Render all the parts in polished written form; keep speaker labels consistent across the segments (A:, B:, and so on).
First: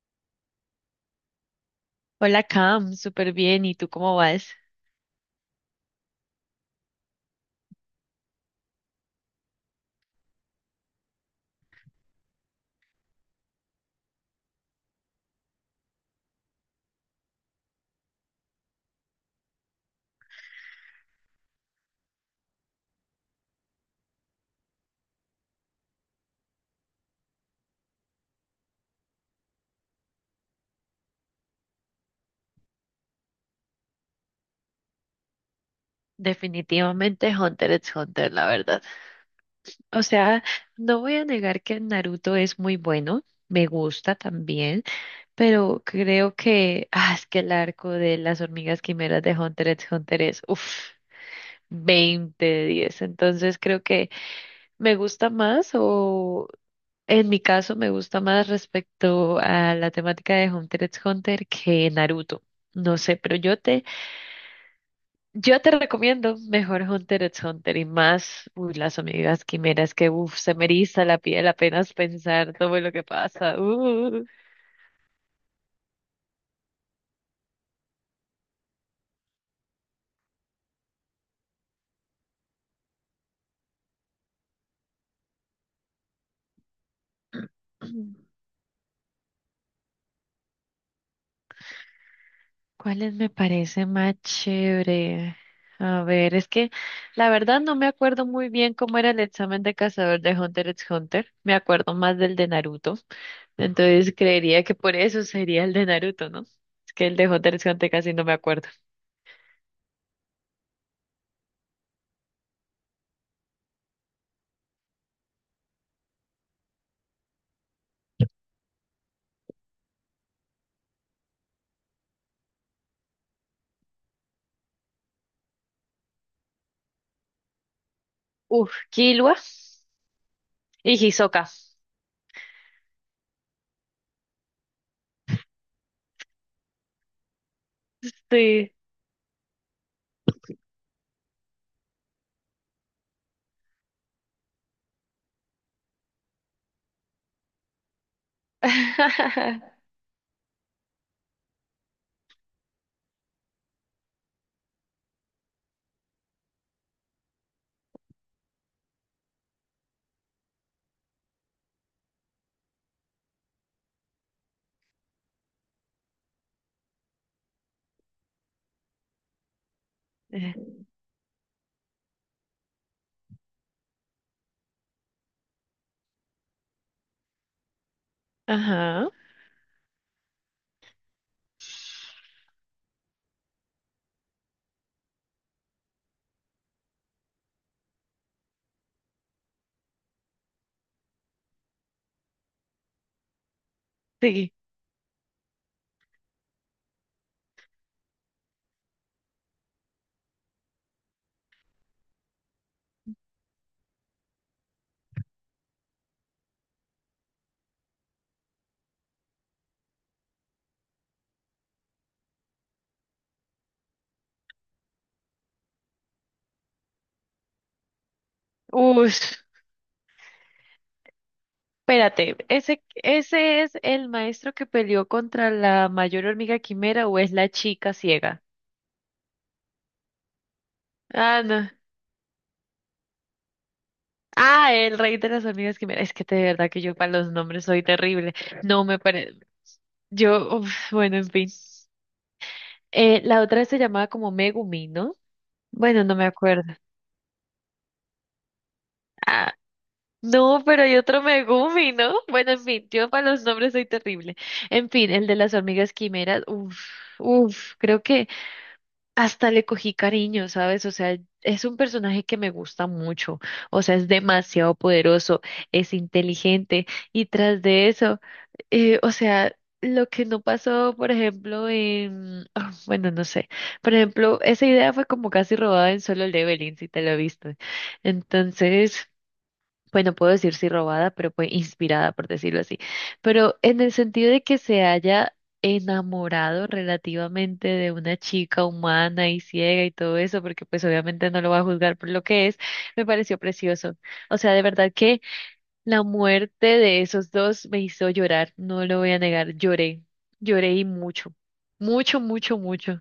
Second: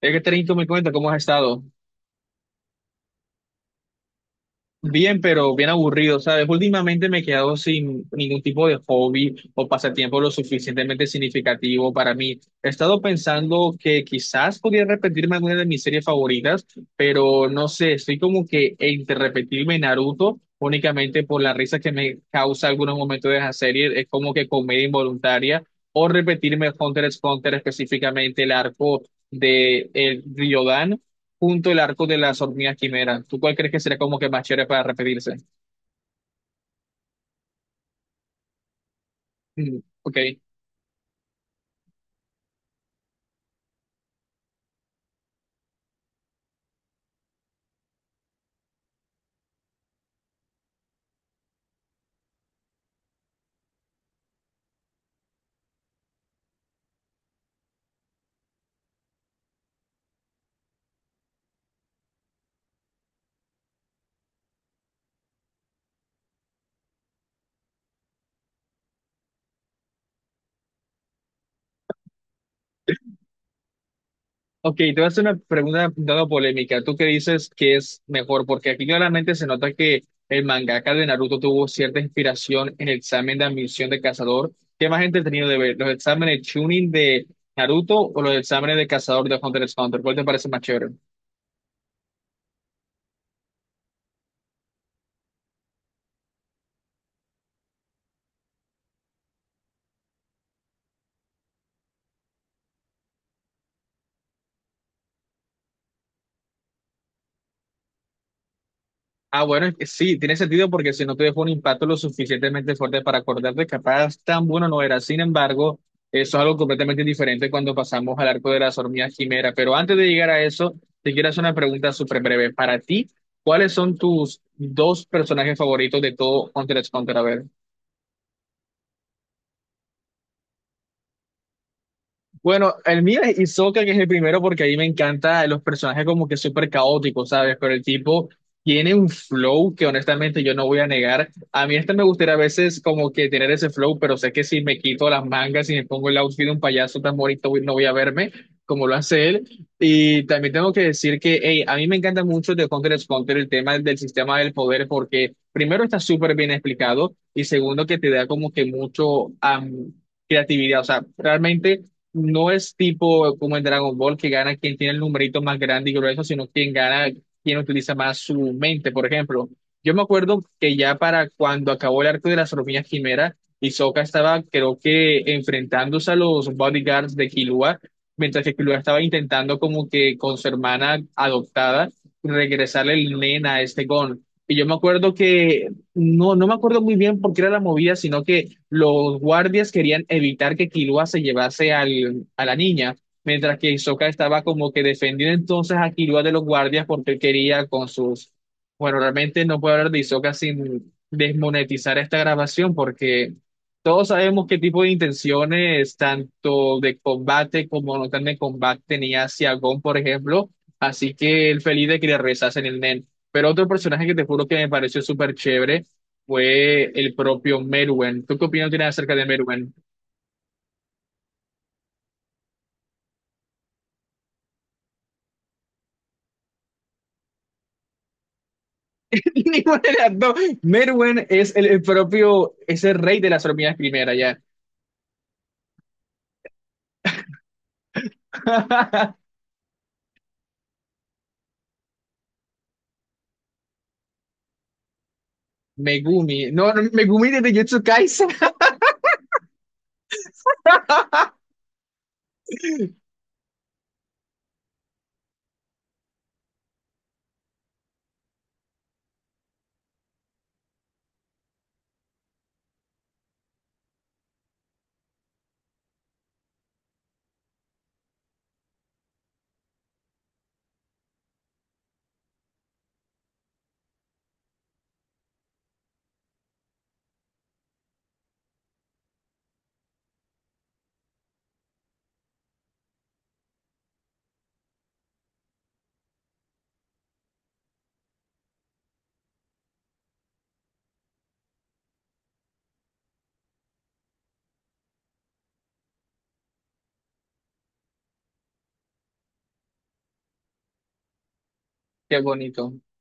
A: Es que Trento me cuenta cómo has estado.
B: Hola Cam, súper bien. ¿Y tú cómo vas?
A: Bien, pero bien aburrido, ¿sabes? Últimamente me he quedado sin ningún tipo de hobby o pasatiempo lo suficientemente significativo para mí. He estado pensando que quizás podría repetirme alguna de mis series favoritas, pero no sé, estoy como que entre repetirme Naruto únicamente por la risa que me causa algunos momentos de esa serie, es como que comedia involuntaria, o repetirme Hunter x Hunter específicamente el arco de el Ryodan junto el arco de las hormigas quimera. ¿Tú cuál crees que sería como que más chévere para repetirse?
B: Definitivamente Hunter x Hunter, la verdad.
A: Mm,
B: O
A: ok.
B: sea, no voy a negar que Naruto es muy bueno, me gusta también, pero creo que, ah, es que el arco de las hormigas quimeras de Hunter x Hunter es, uff, 20 de 10. Entonces creo que me gusta más o... En mi caso me gusta más respecto a la temática de Hunter x Hunter que Naruto. No sé, pero yo te recomiendo mejor Hunter x Hunter y más, uy, las amigas quimeras que, uff, se me eriza la piel apenas pensar todo lo que pasa.
A: Ok, te voy a hacer una pregunta dando polémica. ¿Tú qué dices que es mejor? Porque aquí claramente se nota que el mangaka de Naruto tuvo cierta inspiración en el examen de admisión de cazador. ¿Qué más entretenido de ver? ¿Los exámenes Chunin de Naruto o los exámenes de cazador de Hunter x Hunter? ¿Cuál te parece más chévere?
B: ¿Cuáles me parece más chévere? A ver, es que la verdad no me acuerdo muy bien cómo era el examen de cazador de Hunter x Hunter. Me acuerdo más del de Naruto. Entonces creería que por eso sería el de Naruto, ¿no? Es que el de Hunter x Hunter casi no me acuerdo.
A: Ah, bueno, es que sí, tiene sentido porque si no te dejó un impacto lo suficientemente fuerte para acordarte, capaz tan bueno no era. Sin embargo, eso es algo completamente diferente cuando pasamos al arco de las hormigas quimera. Pero antes de llegar a eso, te quiero hacer una pregunta súper breve. Para ti, ¿cuáles son tus dos personajes favoritos de todo Hunter x Hunter? A ver.
B: Uf, Killua y Hisoka.
A: Bueno, el mío es Hisoka, que es el primero, porque ahí me encanta los personajes como que súper caóticos, ¿sabes? Pero el tipo
B: Sí.
A: tiene un flow que honestamente yo no voy a negar. A mí este me gustaría a veces como que tener ese flow, pero sé que si me quito las mangas y me pongo el outfit de un payaso tan bonito, no voy a verme como lo hace él. Y también tengo que decir que, hey, a mí me encanta mucho de Hunter x Hunter el tema del sistema del poder, porque primero está súper bien explicado y segundo que te da como que mucho... creatividad, o sea, realmente no es tipo como en Dragon Ball que gana quien tiene el numerito más grande y grueso, sino quien gana, quien utiliza más su mente, por ejemplo. Yo me acuerdo
B: Eh,
A: que ya para cuando acabó el arco de las hormigas quimera, Hisoka estaba, creo que, enfrentándose a los bodyguards de Killua, mientras que Killua estaba
B: Ajá,
A: intentando como que con su hermana adoptada regresarle el nen a este Gon. Y yo me acuerdo que, no, no me acuerdo muy bien por qué era la movida, sino que los guardias querían evitar que Killua se llevase a la niña, mientras que Hisoka estaba
B: sí.
A: como que defendiendo entonces a Killua de los guardias porque él quería con sus... Bueno, realmente no puedo hablar de Hisoka sin desmonetizar esta grabación porque todos sabemos qué tipo de intenciones, tanto de combate como no tan de combate, tenía hacia Gon, por ejemplo. Así que el feliz de que le rezasen el Nen. Pero otro personaje que te juro que me pareció súper chévere fue el propio Merwen. ¿Tú qué opinión tienes
B: Uy,
A: acerca de Merwen?
B: espérate, ¿ese es el maestro que peleó contra la mayor hormiga quimera o es la chica ciega?
A: Ninguna de las dos. Merwen
B: Ah,
A: es el,
B: no.
A: el propio, es el rey de las hormigas primera ya.
B: Ah, el rey de las hormigas quimera. Es que de verdad que yo para los nombres soy terrible. No me parece. Yo, uf, bueno, en fin. La otra se llamaba como Megumi, ¿no? Bueno, no me
A: Megumi.
B: acuerdo.
A: No, no, Megumi de Jujutsu Kaisen.
B: Ah, no, pero hay otro Megumi, ¿no? Bueno, en fin, yo para los nombres soy terrible. En fin, el de las hormigas quimeras, uff, creo que hasta le cogí cariño, ¿sabes? O sea, es un personaje que me gusta mucho, o sea, es demasiado poderoso, es inteligente y tras de eso, o sea, lo que no pasó, por ejemplo, en, ah, bueno, no sé, por ejemplo, esa idea fue como casi robada en Solo Leveling, si te lo viste. Entonces pues no puedo decir si robada, pero pues inspirada, por decirlo así. Pero en el sentido de que se haya enamorado relativamente de una chica humana y ciega y todo eso, porque pues obviamente no lo va a juzgar por lo que es, me pareció precioso. O sea, de verdad que la muerte de esos dos me hizo llorar, no lo voy a negar, lloré, lloré y mucho, mucho,
A: Qué
B: mucho,
A: bonito.
B: mucho.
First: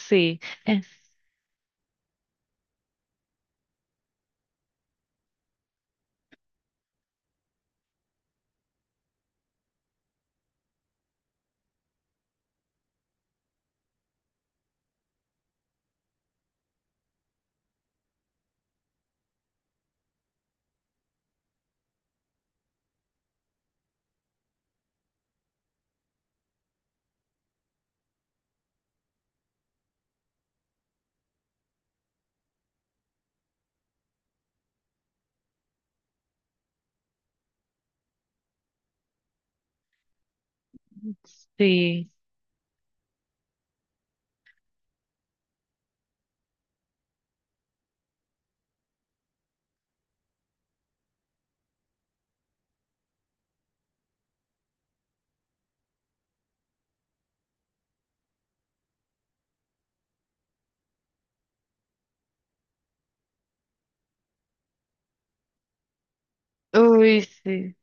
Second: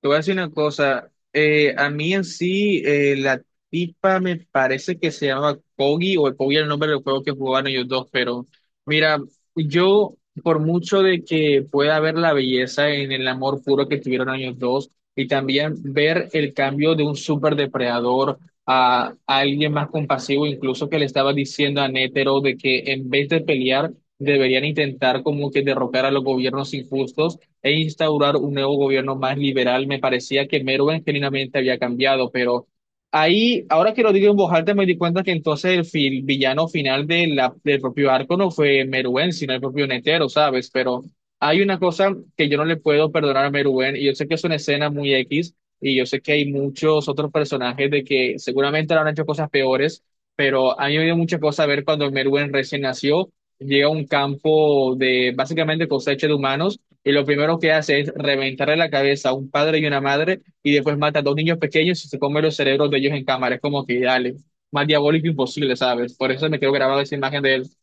A: Te voy a decir una
B: Eh,
A: cosa, a mí en sí la tipa me parece que se llama Kogi o Kogi era el nombre del juego que jugaban ellos dos, pero mira, yo por mucho de que pueda ver la belleza en el amor puro que tuvieron ellos dos y también ver el cambio de un super depredador a alguien más compasivo, incluso que le estaba diciendo a Nétero de que en vez de pelear deberían intentar como que derrocar a los gobiernos injustos e instaurar un nuevo gobierno más liberal. Me parecía que Merwin genuinamente había cambiado, pero ahí, ahora que lo digo en voz alta, me di cuenta que entonces el villano final de del propio arco no fue Merwin, sino el propio Netero, ¿sabes? Pero hay una
B: sí.
A: cosa que yo no le puedo perdonar a Merwin, y yo sé que es una escena muy X, y yo sé que hay muchos otros personajes de que seguramente le han hecho cosas peores, pero a mí me dio mucha cosa ver cuando Merwin recién nació. Llega a un campo de básicamente cosecha de humanos y lo primero que hace es reventarle la cabeza a un padre y una madre y después mata a dos niños pequeños y se come los cerebros de ellos en cámara. Es como que dale, más diabólico imposible, ¿sabes? Por eso me quedo grabada esa
B: Uy,
A: imagen de él.
B: sí.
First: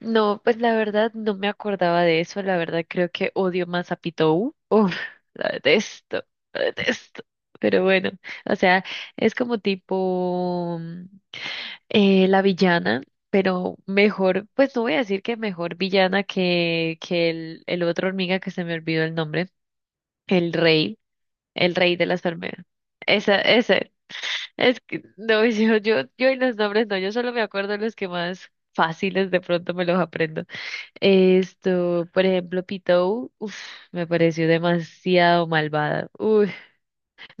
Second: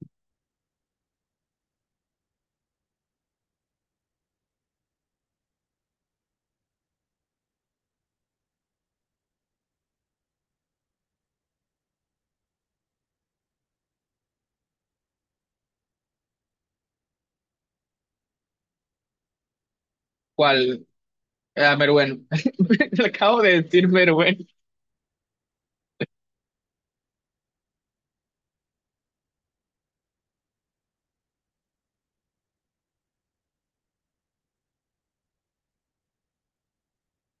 B: No, pues la verdad no me acordaba de eso. La verdad creo que odio más a Pitou. Uf, la detesto, la detesto. Pero bueno, o sea, es como tipo la villana, pero mejor, pues no voy a decir que mejor villana que, que el otro hormiga que se me olvidó el nombre, el
A: ¿Cuál?
B: rey,
A: Ah,
B: el rey de las
A: Meruén.
B: hormigas.
A: Le acabo
B: Esa,
A: de decir
B: ese.
A: Meruén.
B: Es que, no, yo y los nombres no, yo solo me acuerdo los que más fáciles de pronto me los aprendo. Esto, por ejemplo, Pitou, uf, me pareció demasiado malvada. Uy,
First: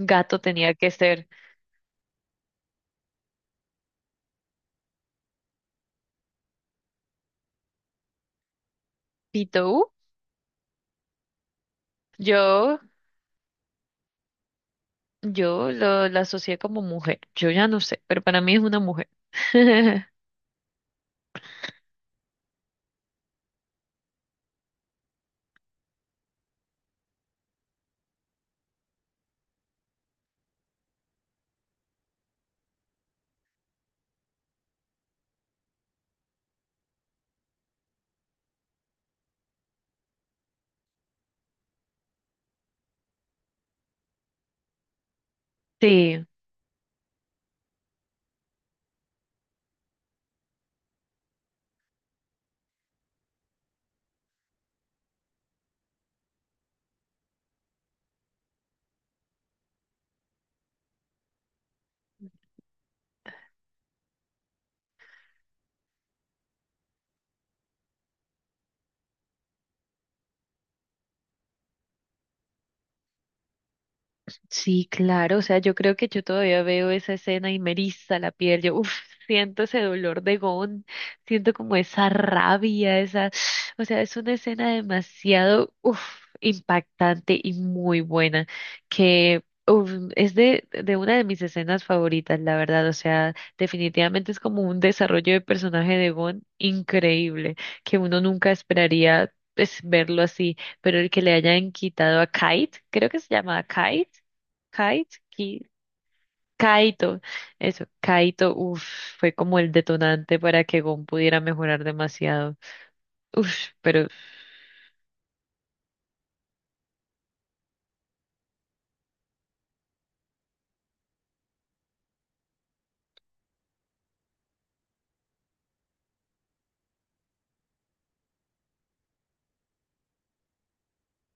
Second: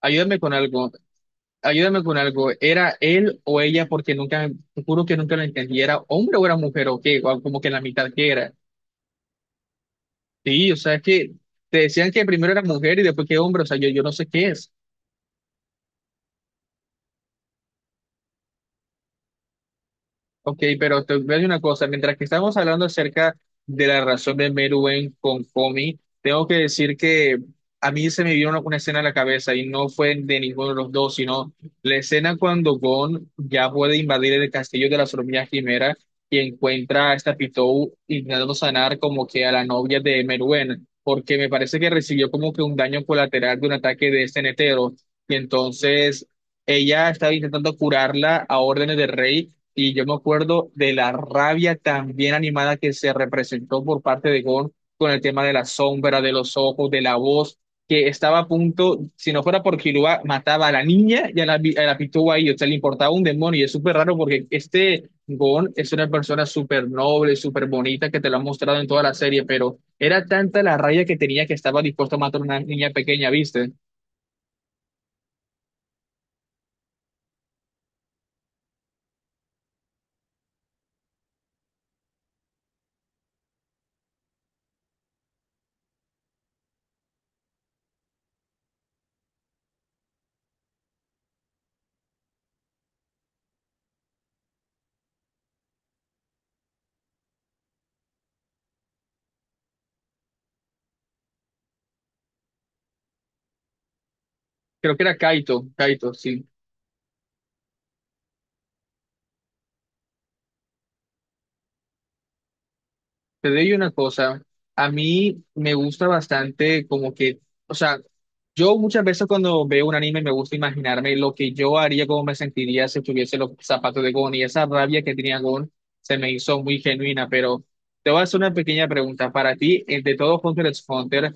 A: Ayúdame con
B: tenía
A: algo.
B: que ser.
A: Ayúdame con algo. ¿Era él o ella? Porque nunca, te juro que nunca lo entendí. ¿Era hombre o era mujer o qué? O como que la mitad que era.
B: Pitou,
A: Sí, o sea, es que te decían que primero era
B: yo,
A: mujer y después que hombre. O sea, yo no sé qué es.
B: yo la asocié como mujer. Yo ya no sé, pero para mí es una mujer.
A: Ok, pero te voy a decir una cosa, mientras que estamos hablando acerca de la relación de Meruem con Komi, tengo que decir que a mí se me vino una escena a la cabeza y no fue de ninguno de los dos, sino la escena cuando Gon ya puede invadir el castillo de la hormigas Quimera y encuentra a esta Pitou intentando sanar como que a la novia de Meruem, porque me parece que recibió como que un daño colateral de un ataque de este netero, y
B: Sí.
A: entonces... Ella estaba intentando curarla a órdenes del rey y yo me acuerdo de la rabia tan bien animada que se representó por parte de Gon con el tema de la sombra, de los ojos, de la voz, que estaba a punto, si no fuera por Killua, mataba a la niña y a a la pitúa ahí, o sea, le importaba un demonio. Y es súper raro porque este Gon es una persona súper noble, súper bonita, que te lo han mostrado en toda la serie, pero era tanta la rabia que tenía que estaba dispuesto a matar a una niña pequeña, ¿viste?
B: Sí, claro, o sea, yo creo que yo todavía veo esa escena y me eriza la piel, yo uf, siento ese dolor de Gon, siento como esa rabia, esa, o sea, es una escena demasiado uf, impactante y muy buena, que uf, es de una de mis escenas favoritas, la verdad, o sea, definitivamente es como un desarrollo de personaje de Gon increíble, que uno nunca esperaría pues, verlo así, pero el que le hayan quitado a Kite, creo que se llama Kite.
A: Creo que era
B: Kite, Ki-
A: Kaito, sí.
B: Kaito, eso, Kaito, uff, fue como el detonante para que Gon pudiera mejorar demasiado.
A: Te
B: Uff,
A: digo una
B: pero,
A: cosa, a mí me gusta bastante como que, o sea, yo muchas veces cuando veo un anime me gusta imaginarme lo que yo haría, cómo me sentiría si tuviese los zapatos de Gon y esa rabia que tenía Gon se me hizo muy genuina, pero te voy a hacer una pequeña pregunta. Para ti, de todo Hunter x Hunter,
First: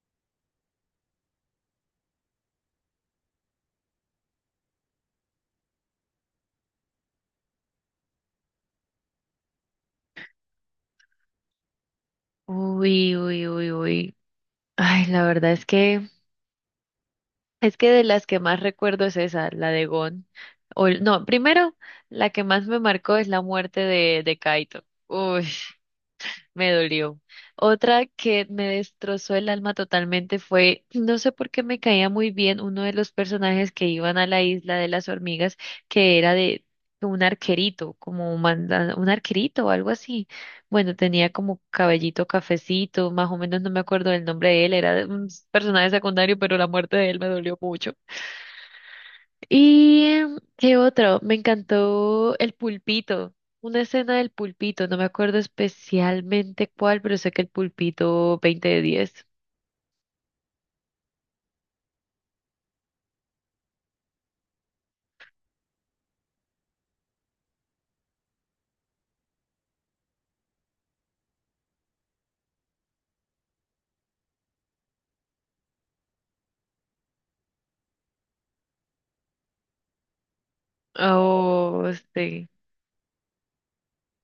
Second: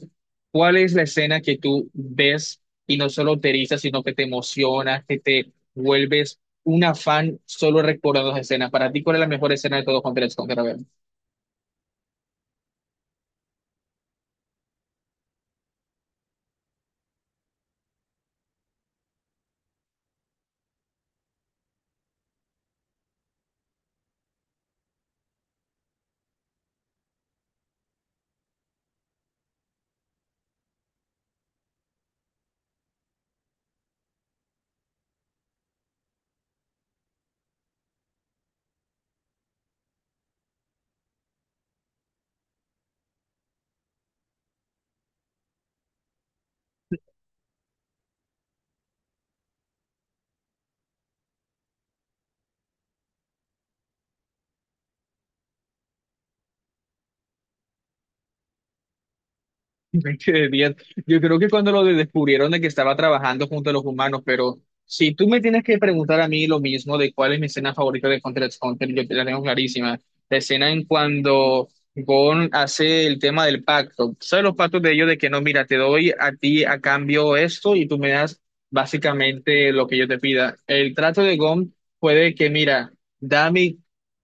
A: ¿cuál es la escena que tú ves y no solo te eriza, sino que te emociona, que te vuelves una fan solo recordando esas escenas? Para ti, ¿cuál es la mejor escena de todo Hunter x Hunter? A ver.
B: uy, uy, uy, uy. Ay, la verdad es que de las que más recuerdo es esa, la de Gon. O, no, primero, la que más me marcó es la muerte de Kaito. Uy, me dolió. Otra que me destrozó el alma totalmente fue, no sé por qué me caía muy bien uno de los personajes que iban a la isla de las hormigas, que era de un arquerito, como un, un arquerito o algo así. Bueno, tenía como cabellito cafecito, más o menos no me acuerdo del nombre de él, era un personaje secundario, pero la muerte de él me dolió mucho. ¿Y qué otro? Me encantó el pulpito, una escena del pulpito, no me acuerdo especialmente cuál, pero sé que el pulpito 20 de 10.
A: Me quedé bien. Yo creo que cuando lo descubrieron de que estaba trabajando junto a los humanos, pero si tú me tienes que preguntar a mí lo mismo de cuál es mi escena favorita de Hunter x Hunter, yo te la tengo clarísima. La escena en cuando Gon hace el tema del pacto. ¿Sabes los pactos de ellos de que no, mira, te doy a ti a cambio esto y tú me das básicamente lo que yo te pida? El trato de Gon
B: Oh,
A: fue de
B: sí,
A: que, mira, dame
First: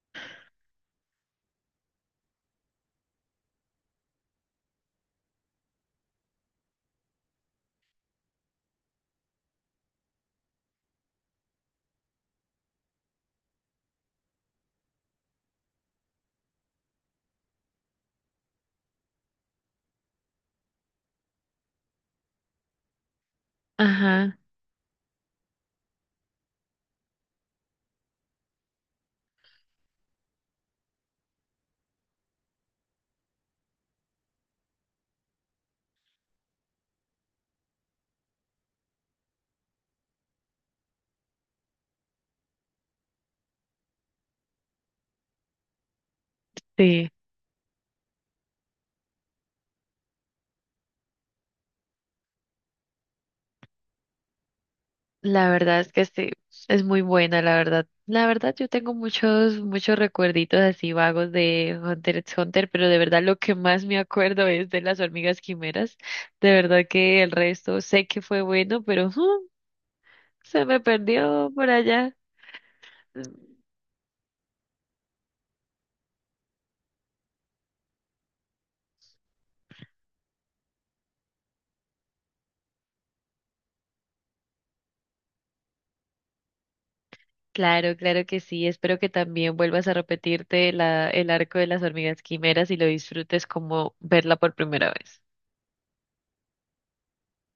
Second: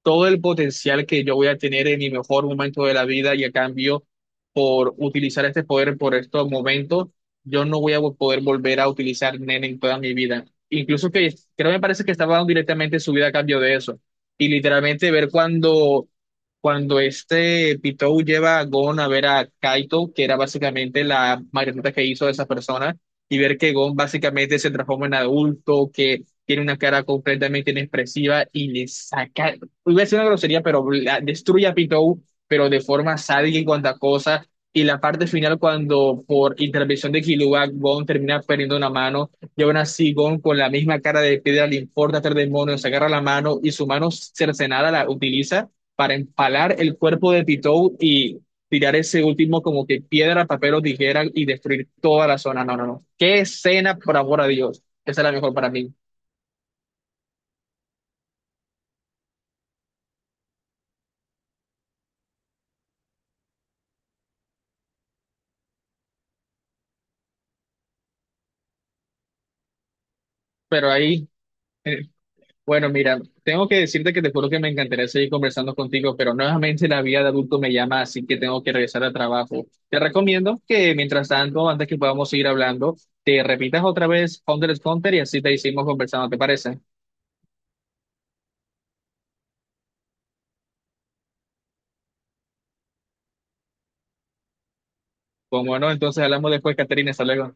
A: todo el potencial que yo voy a tener en mi mejor momento de la vida y a cambio por utilizar este poder por estos momentos, yo no voy a poder volver a utilizar Nen en toda mi vida. Incluso que creo me parece que estaba dando directamente su vida a cambio de eso. Y literalmente ver cuando este Pitou lleva a Gon a ver a Kaito, que era básicamente la marioneta que hizo de esa persona, y ver que Gon
B: ajá,
A: básicamente se transforma en adulto, que tiene una cara completamente inexpresiva y le saca, iba a decir una grosería, pero destruye a Pitou pero de forma sádica y cuanta cosa, y la parte final cuando por intervención de Killua, Gon termina perdiendo una mano y aún así Gon con la misma cara de piedra le importa hacer demonios, agarra la mano y su mano cercenada la utiliza para empalar el
B: sí,
A: cuerpo de Pitou y tirar ese último como que piedra, papel o tijera y destruir toda la zona. No, no, no. Qué escena, por amor a Dios. Esa es la
B: la
A: mejor para
B: verdad es
A: mí.
B: que sí, es muy buena, la verdad. La verdad yo tengo muchos, muchos recuerditos así vagos de Hunter x Hunter, pero de verdad lo que más me acuerdo es de las hormigas quimeras. De verdad que el resto sé que fue bueno, pero ujú, se me
A: Pero ahí,
B: perdió por
A: eh,
B: allá.
A: bueno, mira, tengo que decirte que te juro que me encantaría seguir conversando contigo, pero nuevamente la vida de adulto me llama, así que tengo que regresar al trabajo. Te recomiendo que mientras tanto, antes que podamos seguir hablando, te repitas otra vez Hunter x Hunter y así te hicimos conversando, ¿te parece?
B: Claro, claro que sí. Espero que también vuelvas a repetirte el arco de las hormigas quimeras y lo disfrutes como verla por primera vez.
A: Como no, entonces hablamos después, Caterina, hasta luego.